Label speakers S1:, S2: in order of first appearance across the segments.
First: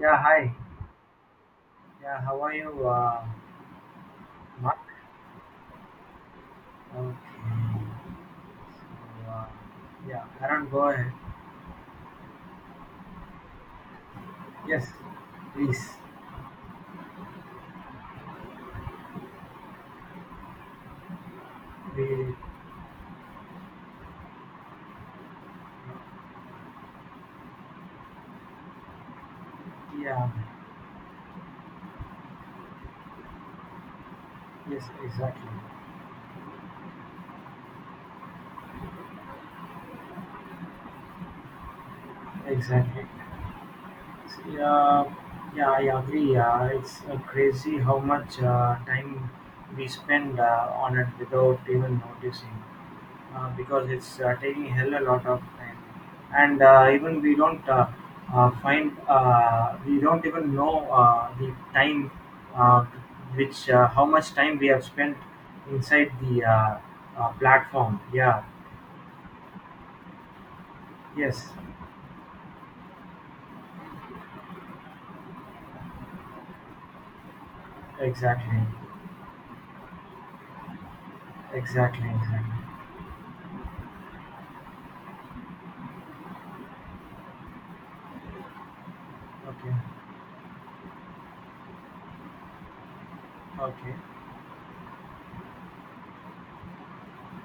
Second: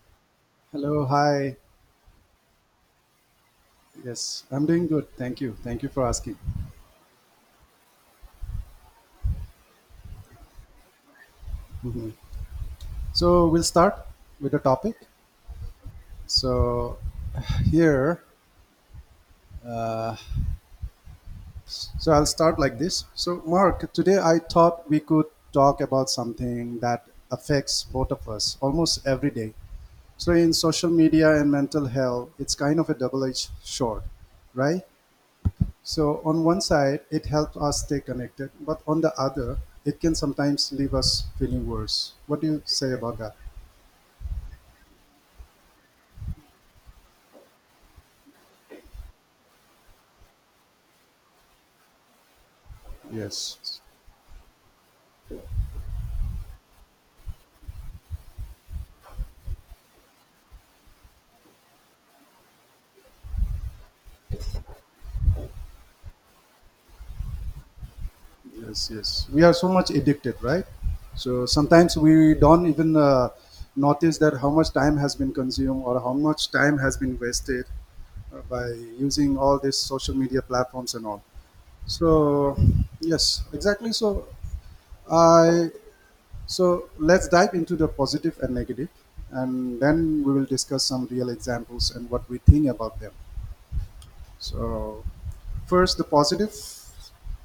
S1: Yeah, hi.
S2: Hello, hi.
S1: Yeah, how are you,
S2: Yes, I'm
S1: Mark?
S2: doing good. Thank you. Thank you for asking.
S1: Okay. So, yeah, Aaron, go ahead.
S2: Mhm. So, we'll start with the
S1: Yes,
S2: topic.
S1: please.
S2: So, here, uh, so I'll
S1: We,
S2: start like this. So, Mark, today I thought we could talk about something that affects both of us almost every day.
S1: yeah,
S2: So, in social media and mental health, it's kind of a double edged sword,
S1: yes,
S2: right?
S1: exactly.
S2: So on one side, it helps us stay connected, but on the other, it can sometimes leave us feeling worse. What do you say
S1: Exactly.
S2: about that?
S1: So, yeah, I agree. It's crazy how much time we spend on it without even noticing.
S2: Yes,
S1: Because it's taking hell a lot of time and even we don't find we don't even know the time uh, which how much time we have spent inside the platform. Yeah,
S2: yes, yes. We are so much addicted, right? So
S1: yes,
S2: sometimes we don't even notice that how much time has been consumed or how much time has been wasted
S1: exactly.
S2: by using all these social media platforms and all.
S1: Exactly, exactly.
S2: So yes, exactly. I So let's dive into the positive and negative, and
S1: Okay,
S2: then we will discuss some real examples and what we think about them.
S1: okay,
S2: So, first, the positive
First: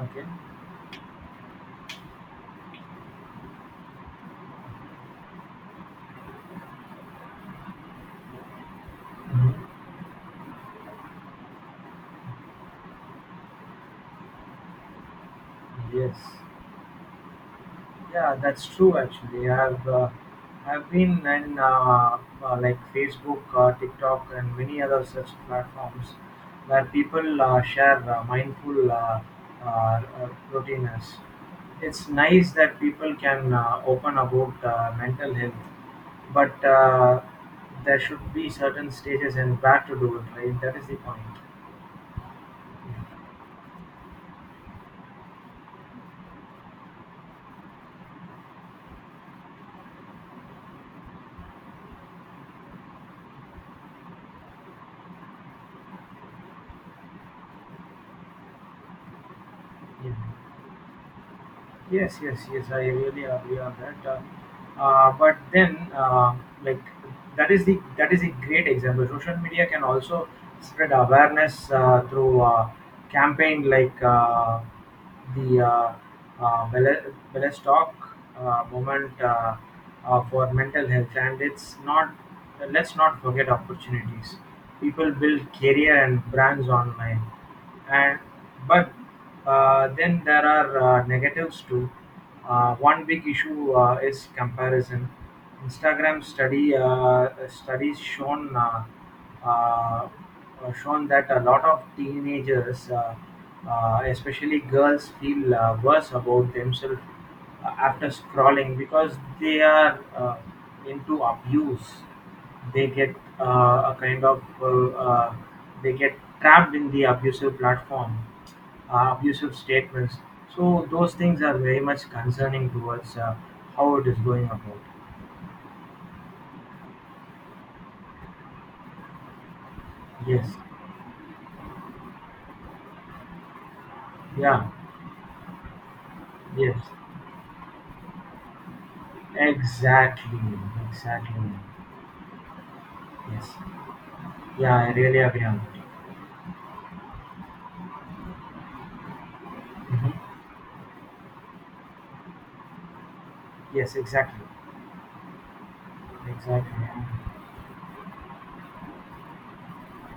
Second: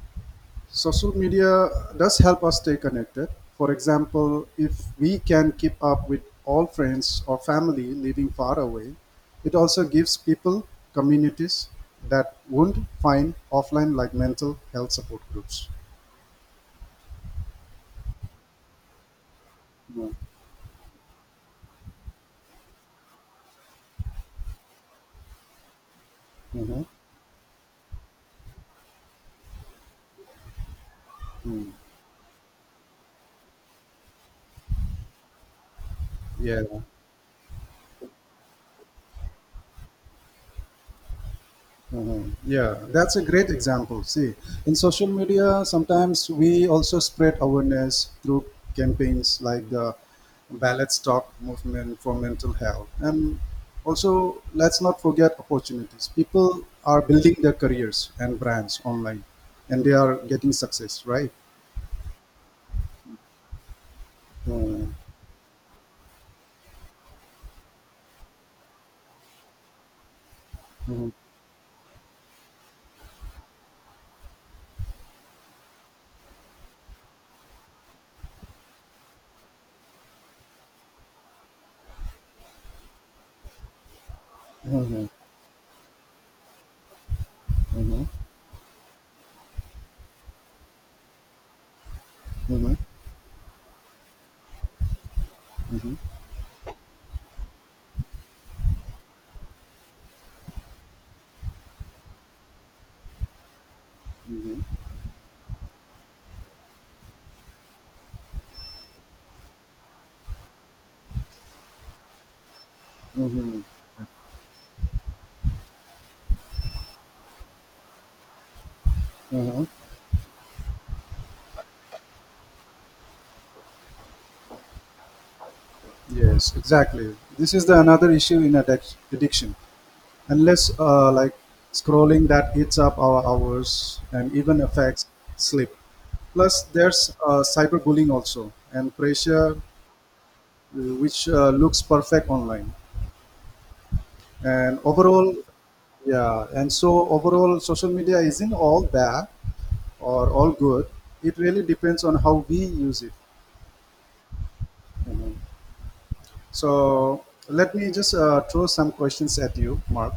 S1: okay.
S2: social media does help us stay connected. For example, if we can keep up with all friends or family living far away,
S1: Mhm.
S2: it also gives people communities that won't find offline, like mental health support groups.
S1: Yes. Yeah, that's true. Actually,
S2: Mm-hmm.
S1: I've been in like Facebook, TikTok, and many other such platforms
S2: Mm-hmm.
S1: where people share mindful routines.
S2: Mm.
S1: It's nice that people can open about mental health,
S2: Yeah.
S1: but there should be certain stages and where to do it. Right, that is the point.
S2: Mhm. Yeah,
S1: Yeah.
S2: that's a great example. See, in social media, sometimes we also spread awareness through campaigns like the ballot stock movement for mental health. And also, let's not forget opportunities. People are building their careers and brands online, and they
S1: Yeah.
S2: are getting success, right?
S1: Yes, yes, yes. I really agree on that.
S2: Mhm.
S1: But then, like that is a great example. Social media can also spread
S2: Mhm.
S1: awareness through campaign like the Bele- Belestock movement for mental health, and it's not. Let's not forget opportunities.
S2: Mhm.
S1: People build career and brands online,
S2: Mhm.
S1: and but then there are negatives too.
S2: Mhm.
S1: One big issue is comparison.
S2: Mhm.
S1: Instagram study studies shown uh, shown that a lot of teenagers, especially
S2: Mhm.
S1: girls, feel worse about themselves after scrolling because they are into abuse. They get
S2: Mhm.
S1: a kind of they get trapped in the abusive platform, abusive
S2: Mhm.
S1: statements. So those things are very much concerning towards how it is going about.
S2: Yes, exactly. This is the another issue in addiction.
S1: Yes.
S2: Unless like scrolling that eats up our hours and even
S1: Yeah.
S2: affects sleep. Plus,
S1: Yes.
S2: there's cyberbullying also and pressure,
S1: Exactly.
S2: which
S1: Exactly.
S2: looks perfect online.
S1: Yes. Yeah,
S2: And
S1: I really
S2: overall,
S1: agree on that.
S2: yeah, and so overall, social media isn't all bad or
S1: Mhm.
S2: all good. It really depends on how we use it.
S1: Yes, exactly.
S2: you know.
S1: Exactly.
S2: So let me just throw some questions at you, Mark.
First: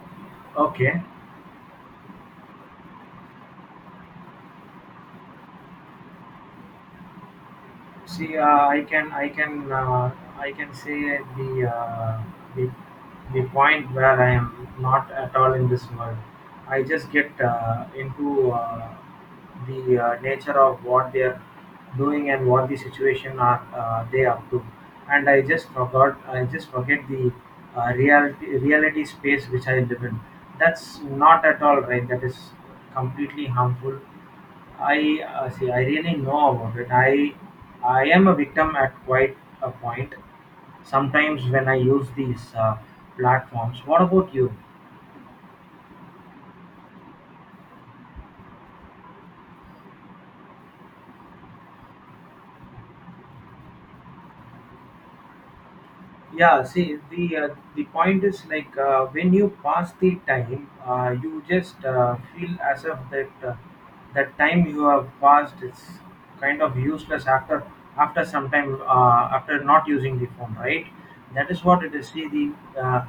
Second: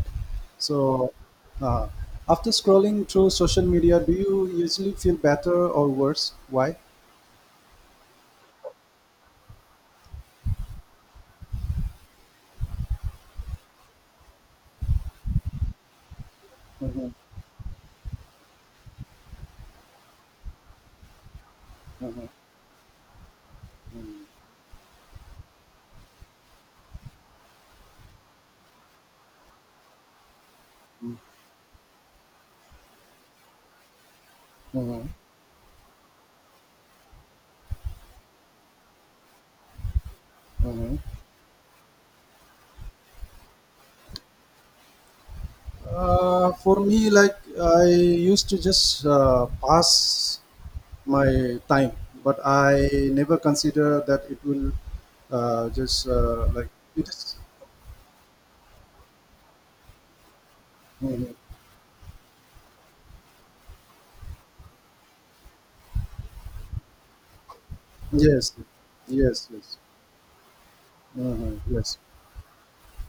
S1: Okay.
S2: So uh, after scrolling through social media, do you usually feel better or worse? Why?
S1: See, uh, I can say the the point where I am not at all in this world. I just
S2: Mhm,
S1: get into the nature of what they are
S2: mhm,
S1: doing and what the situation are they up to, and I just forgot. I just forget the reality space which I live in. That's
S2: mhm,
S1: not at all right. That is completely harmful,
S2: mhm,
S1: I see. I really know about it. I am a victim at quite a point.
S2: mhm.
S1: Sometimes when I use these platforms. What about you?
S2: For me, like I used to just pass my time, but I never consider that it will just
S1: Yeah.
S2: like
S1: See,
S2: it is-
S1: the point is like when you pass the time,
S2: Mhm.
S1: you just feel as if that that time you have passed is kind of useless after some
S2: Yes,
S1: time
S2: yes,
S1: after
S2: yes,
S1: not using the phone, right? That
S2: mhm,
S1: is what it
S2: yes.
S1: is. See. The. Uh,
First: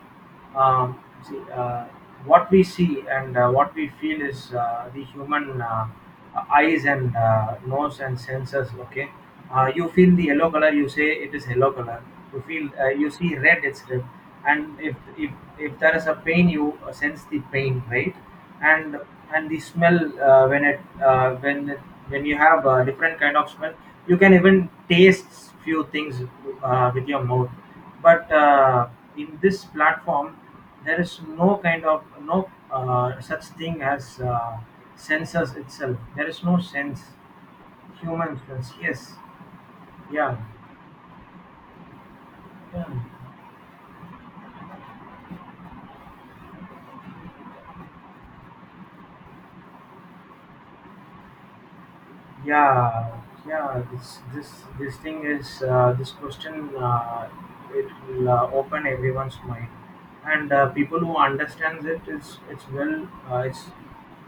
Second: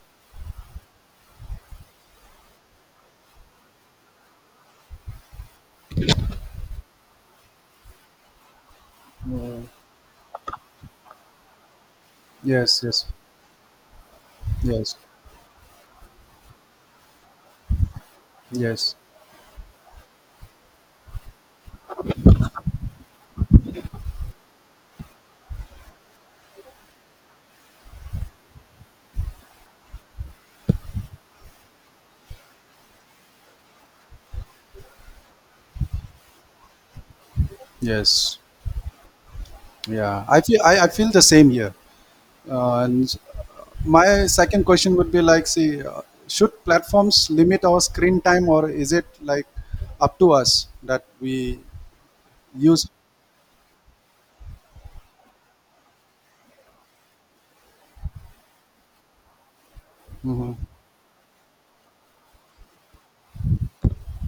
S1: um, See, what we see and what we feel is the human eyes and nose and senses, okay?
S2: Mhm.
S1: You feel the yellow color, you say it is yellow color. You feel
S2: Yes, yes,
S1: you see red, it's red. And
S2: yes,
S1: if there is a pain, you sense the pain, right?
S2: yes,
S1: And the smell when it, when you have a different kind of smell. You can even taste few things with your mouth, but in this platform, there is no no such thing as senses itself. There is no sense,
S2: yes.
S1: human sense. Yes,
S2: Yeah,
S1: yeah,
S2: I feel I feel the same here.
S1: yeah,
S2: And my second question would be like, see, should platforms limit our screen time, or is it like up to us that we use?
S1: yeah. Yeah. This thing is this question. It will open everyone's mind, and
S2: Hmm,
S1: people who understands it is it's well, it's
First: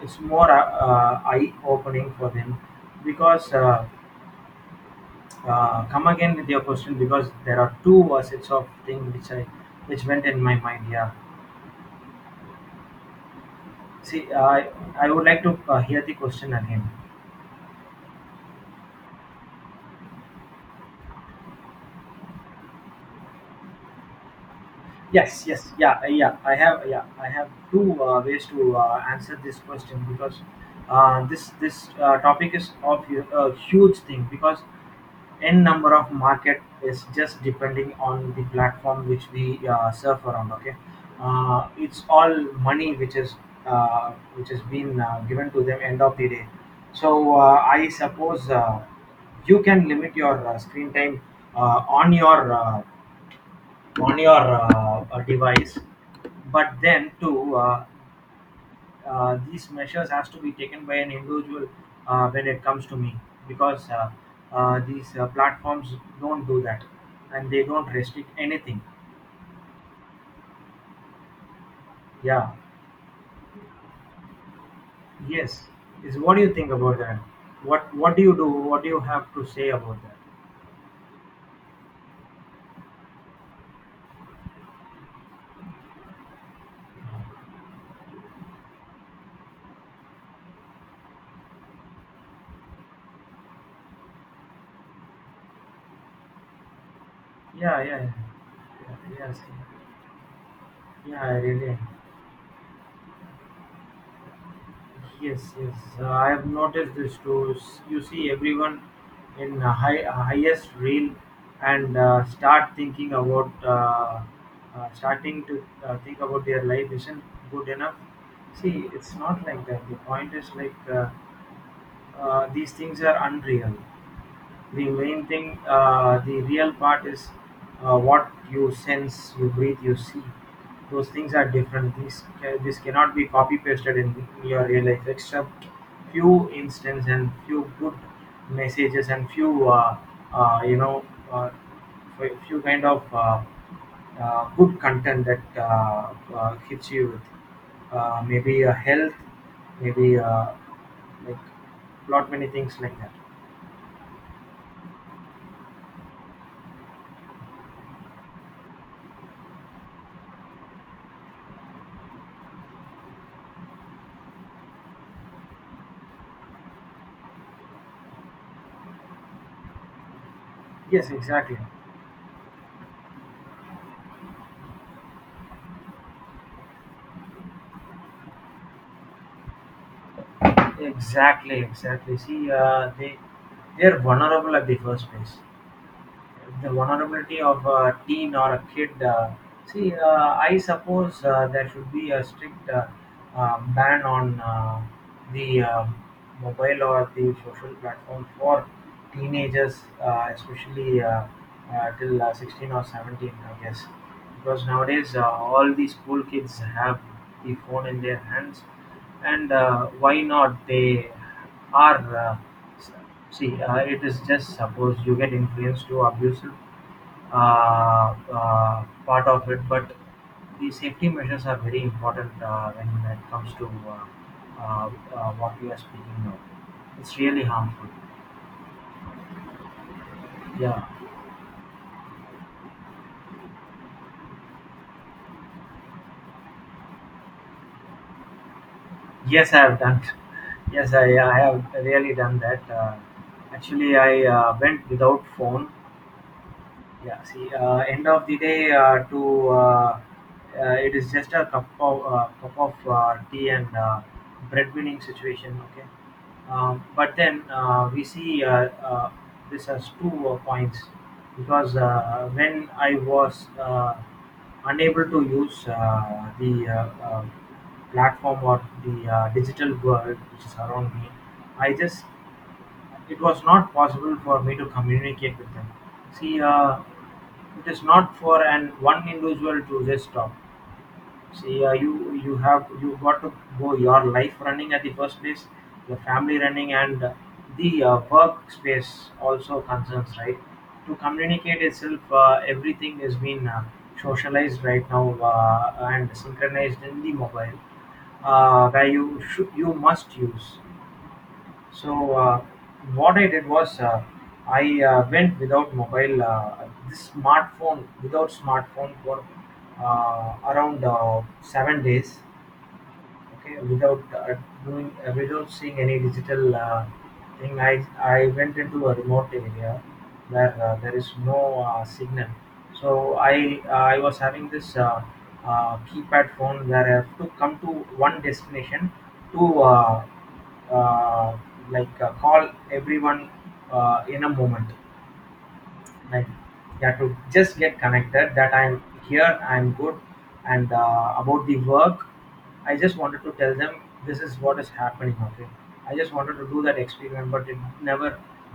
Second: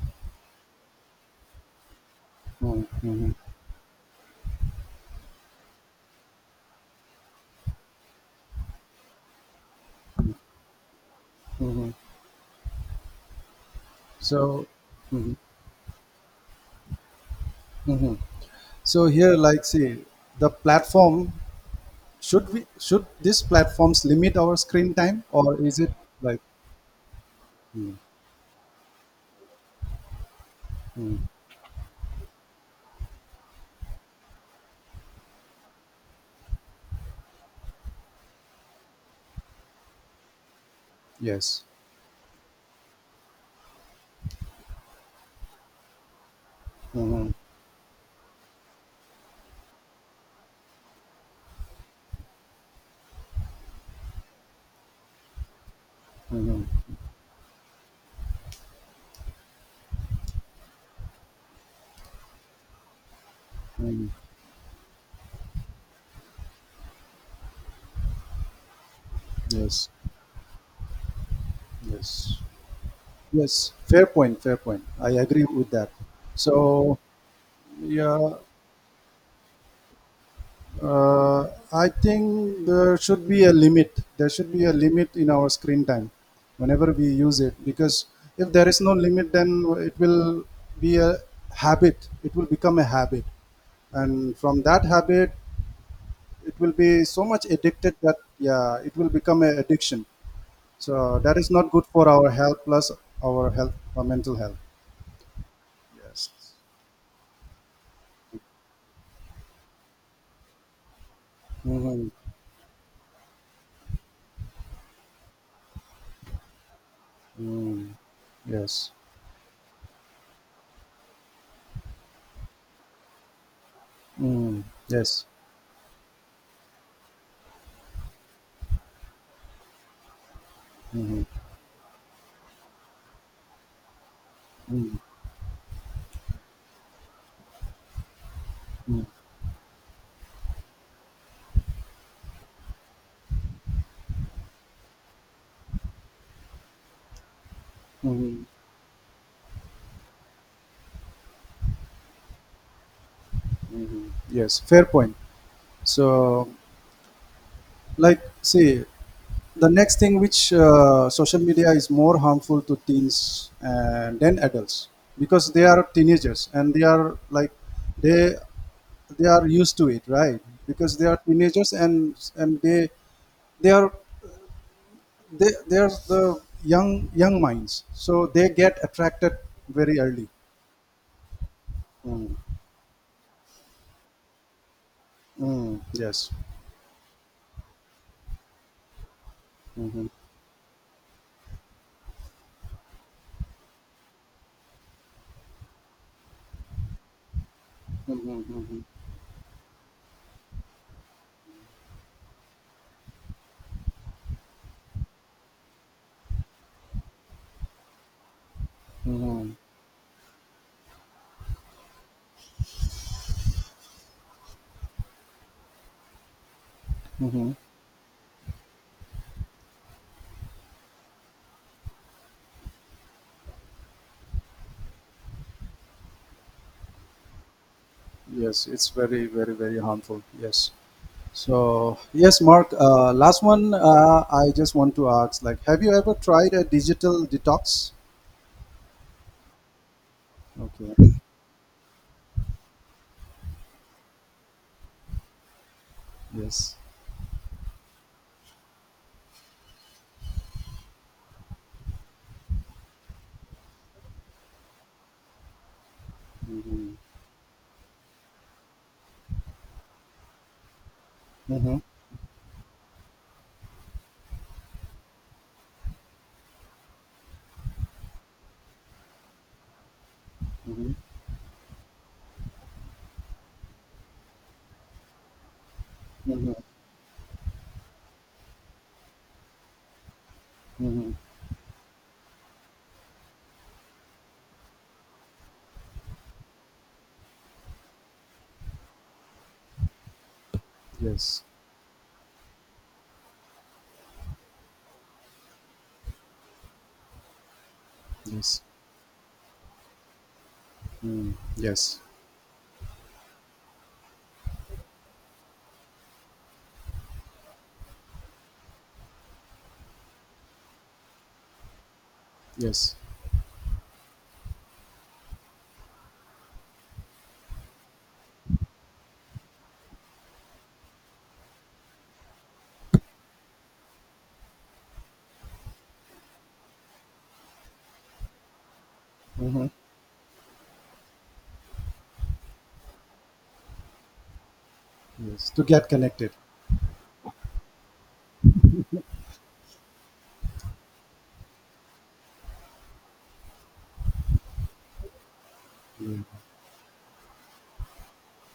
S1: more eye opening for them
S2: hmm, hmm,
S1: because. Come again with your question because there are two facets of thing which I which went in my mind. Yeah.
S2: hmm.
S1: See,
S2: So,
S1: I would
S2: hmm,
S1: like to hear the question again.
S2: hmm, so here, like, see, the platform should we should these platforms limit our screen time,
S1: Yes,
S2: or
S1: yes,
S2: is it
S1: yeah, yeah.
S2: like,
S1: I have
S2: mm,
S1: two ways to answer this question because
S2: mm,
S1: this topic is of hu- a huge thing because n-number of market is just depending on the platform which we surf around, okay?
S2: yes?
S1: It's all money which is which has been given to them end of the day.
S2: Mm-hmm.
S1: So I suppose you can limit your screen time uh, on your uh, on your device, but
S2: Mhm,
S1: then too, these measures has to be taken by an individual when it comes to me, because
S2: mhm.
S1: these platforms don't do that and they don't restrict anything.
S2: Yes, yes,
S1: Yeah,
S2: yes. Fair point, fair point. I agree
S1: yes.
S2: with that.
S1: Is what do you think
S2: So,
S1: about that? What do you
S2: yeah,
S1: have to say about that?
S2: uh, I think there should be a limit. There should be a limit in our screen time whenever we use it because if there is no limit, then it will be a habit. It will become a habit. And from that habit, it will be so much
S1: Yeah,
S2: addicted
S1: yeah, yeah.
S2: that, yeah, it will
S1: Yeah, yes.
S2: become an addiction. So
S1: Yeah, I
S2: that is not
S1: really.
S2: good for our health, plus our health, our mental health.
S1: Yes, yes. I have
S2: Yes.
S1: noticed this too. S- You see everyone in a highest reel and
S2: Mm-hmm.
S1: starting to think about their life isn't good enough.
S2: Mm.
S1: See,
S2: Yes.
S1: it's not like that. The point is like, these things are unreal.
S2: Mm.
S1: The
S2: Yes.
S1: main thing, the real part is what you sense, you breathe, you see. Those things
S2: Mm-hmm.
S1: are different. This cannot be copy pasted in your real
S2: Mm-hmm.
S1: life, except few instances and few good messages and few uh, you know uh, few kind of good content that hits you with
S2: Mm-hmm.
S1: maybe a health, maybe like lot many things like that.
S2: Mm-hmm. Yes. Fair point. So, like, see, the next thing which social media is more harmful to teens than adults because they are teenagers and they are like they they are used to it, right? Because they
S1: Yes,
S2: are
S1: exactly,
S2: teenagers and they are they they're the young young minds, so they get attracted very early.
S1: exactly. Exactly,
S2: Mm.
S1: see they are vulnerable at the first place,
S2: Mm. Yes,
S1: the vulnerability of a teen or a kid.
S2: hmm,
S1: See,
S2: hmm,
S1: I suppose there should be a strict ban on the mobile or the social platforms for
S2: hmm,
S1: teenagers, especially till 16 or 17, I guess. Because nowadays, all the school kids have the phone in their hands,
S2: hmm,
S1: and why not? They are see, it is just suppose you get influenced to abusive
S2: hmm.
S1: uh, part of it, but the safety measures are very important when it comes to uh, what you are speaking of. It's really harmful.
S2: Yes, it's very very very harmful, yes.
S1: Yeah.
S2: So yes Mark, last one, I just want to ask, like, have you ever tried a digital detox?
S1: Yes, I have done. Yes,
S2: Okay.
S1: I have really done that. Actually, I went without phone.
S2: Yes,
S1: Yeah, see, end of the day, to it is just a cup of tea and breadwinning situation. Okay,
S2: hmm,
S1: but then we see this as two points, because
S2: hmm,
S1: when I was unable to use the platform or the digital world which is around
S2: hmm,
S1: me, I just it was not possible for me to communicate with them. See,
S2: hmm,
S1: it is not for an one individual to just stop.
S2: hmm,
S1: See, uh, you have you got to go your life running at the first place, the family running, and the work space also concerns, right? To
S2: yes,
S1: communicate itself, everything has been socialized right now and synchronized in the mobile,
S2: yes,
S1: where you must use.
S2: mm, yes,
S1: So what I did was I went without mobile, this smartphone without smartphone for around 7 days,
S2: yes,
S1: okay? Without doing without seeing any digital thing. I went into a remote area where there is no signal. So i I was having this keypad phone where I have to come to one destination to
S2: hmm,
S1: uh, call everyone in a moment,
S2: yes to get
S1: like,
S2: connected,
S1: yeah, to just get connected that I'm here, I'm good. And about the work, I just wanted to tell them this is what is happening, okay? I just
S2: mm.
S1: wanted to do that experiment, but it never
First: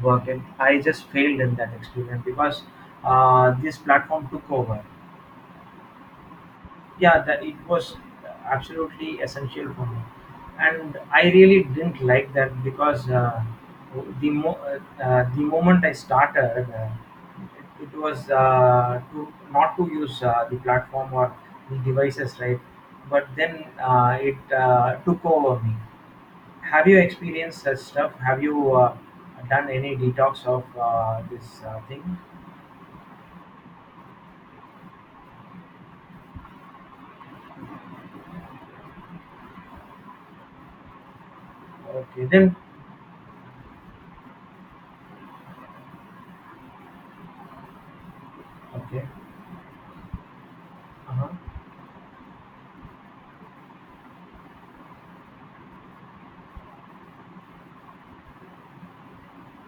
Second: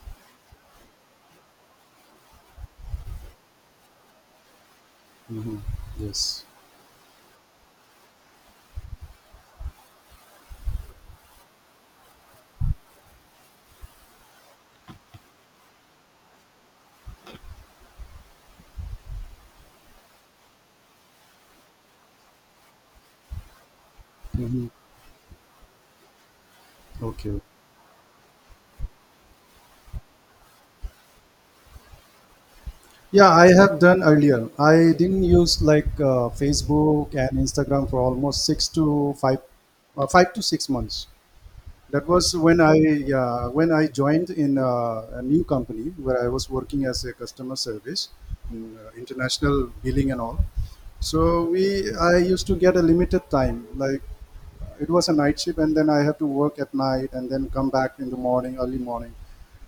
S1: worked and I just failed in that experiment because this platform took over.
S2: Mhm. Yes,
S1: Yeah, that it was absolutely essential for me, and I really didn't like that because the moment I started it, it was to not to use the platform or the devices, right? But then it
S2: hmm,
S1: took over me. Have you
S2: okay,
S1: experienced such stuff? Have you done any detox of this thing?
S2: yeah, I have done earlier. I didn't use like Facebook and Instagram for almost six to five 5 to 6 months. That
S1: Okay,
S2: was
S1: then.
S2: when I, yeah, when I joined in a new company where I was working as a customer service, in,
S1: Okay.
S2: international billing and all. So
S1: Uh-huh.
S2: we I used to get a limited time. Like it was a night shift, and then I had to work at night and then come back in the morning, early morning,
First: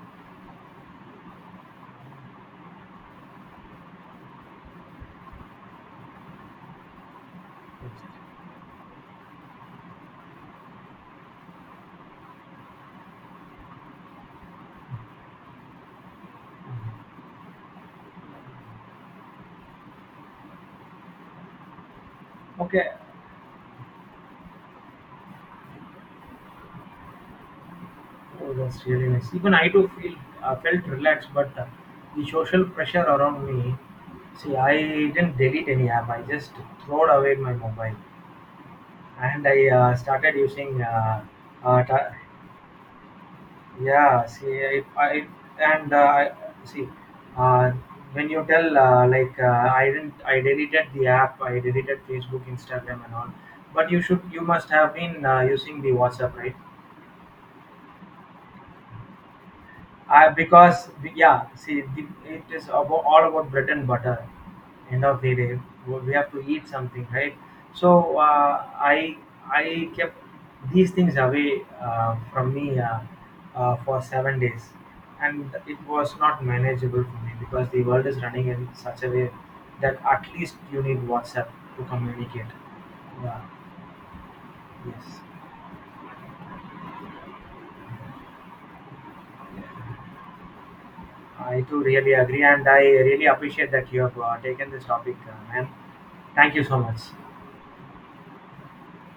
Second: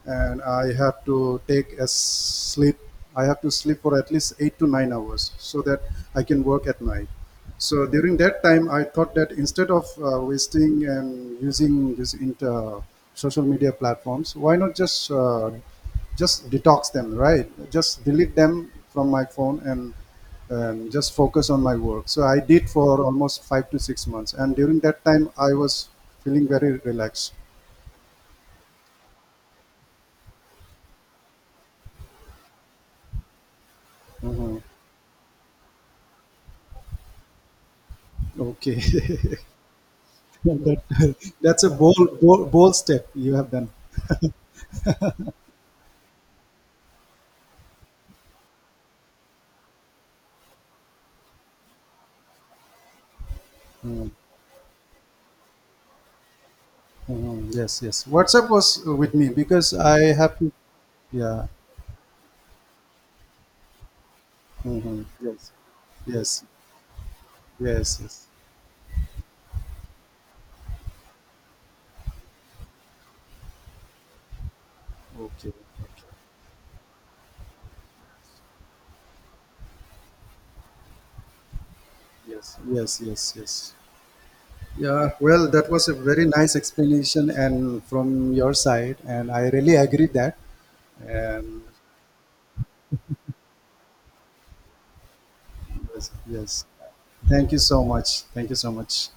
S2: and I had to take a sleep. I have to sleep for at least 8 to 9 hours so that I can work at night. So during that time, I thought that instead of wasting and using this inter social media platforms, why not just just detox them, right? Just delete them from my phone and just focus on my work. So I did
S1: Okay.
S2: for almost 5 to 6 months, and during that time, I was feeling very relaxed.
S1: Oh, that's really nice. Even I too feel felt relaxed, but the social pressure around me. See,
S2: Mhm.
S1: I didn't delete any app. I just throwed away my mobile,
S2: Okay,
S1: and I started using.
S2: that, that's a
S1: Uh, ta-
S2: bold, bold bold step you have done.
S1: yeah, see, and uh, I- see, uh, when you tell like, I didn't, I deleted the app. I deleted Facebook, Instagram, and all. But you
S2: Mhm.
S1: should, you must have been using the WhatsApp, right?
S2: Mhm. Yes, yes. WhatsApp was with me because I
S1: Uh,
S2: have to
S1: because yeah,
S2: Yeah.
S1: see, the, it is about, all about bread and butter.
S2: Mm-hmm.
S1: End of the
S2: Yes.
S1: day, we have to
S2: Yes.
S1: eat something, right?
S2: Yes.
S1: So
S2: Yes.
S1: I kept these things away from me for 7 days,
S2: Okay.
S1: and it
S2: Okay.
S1: was not manageable for me because the world is running in such a way that at least you need WhatsApp to communicate.
S2: Yes. Yes. Yes.
S1: Yeah,
S2: Yes. Yeah.
S1: yes,
S2: Well, that was a very nice explanation and from your side, and I really agree that.
S1: I
S2: And
S1: too really agree, and I really appreciate that you have taken this topic, man.
S2: yes.
S1: Thank you
S2: Yes.
S1: so much.
S2: Thank you so much. Thank you so much.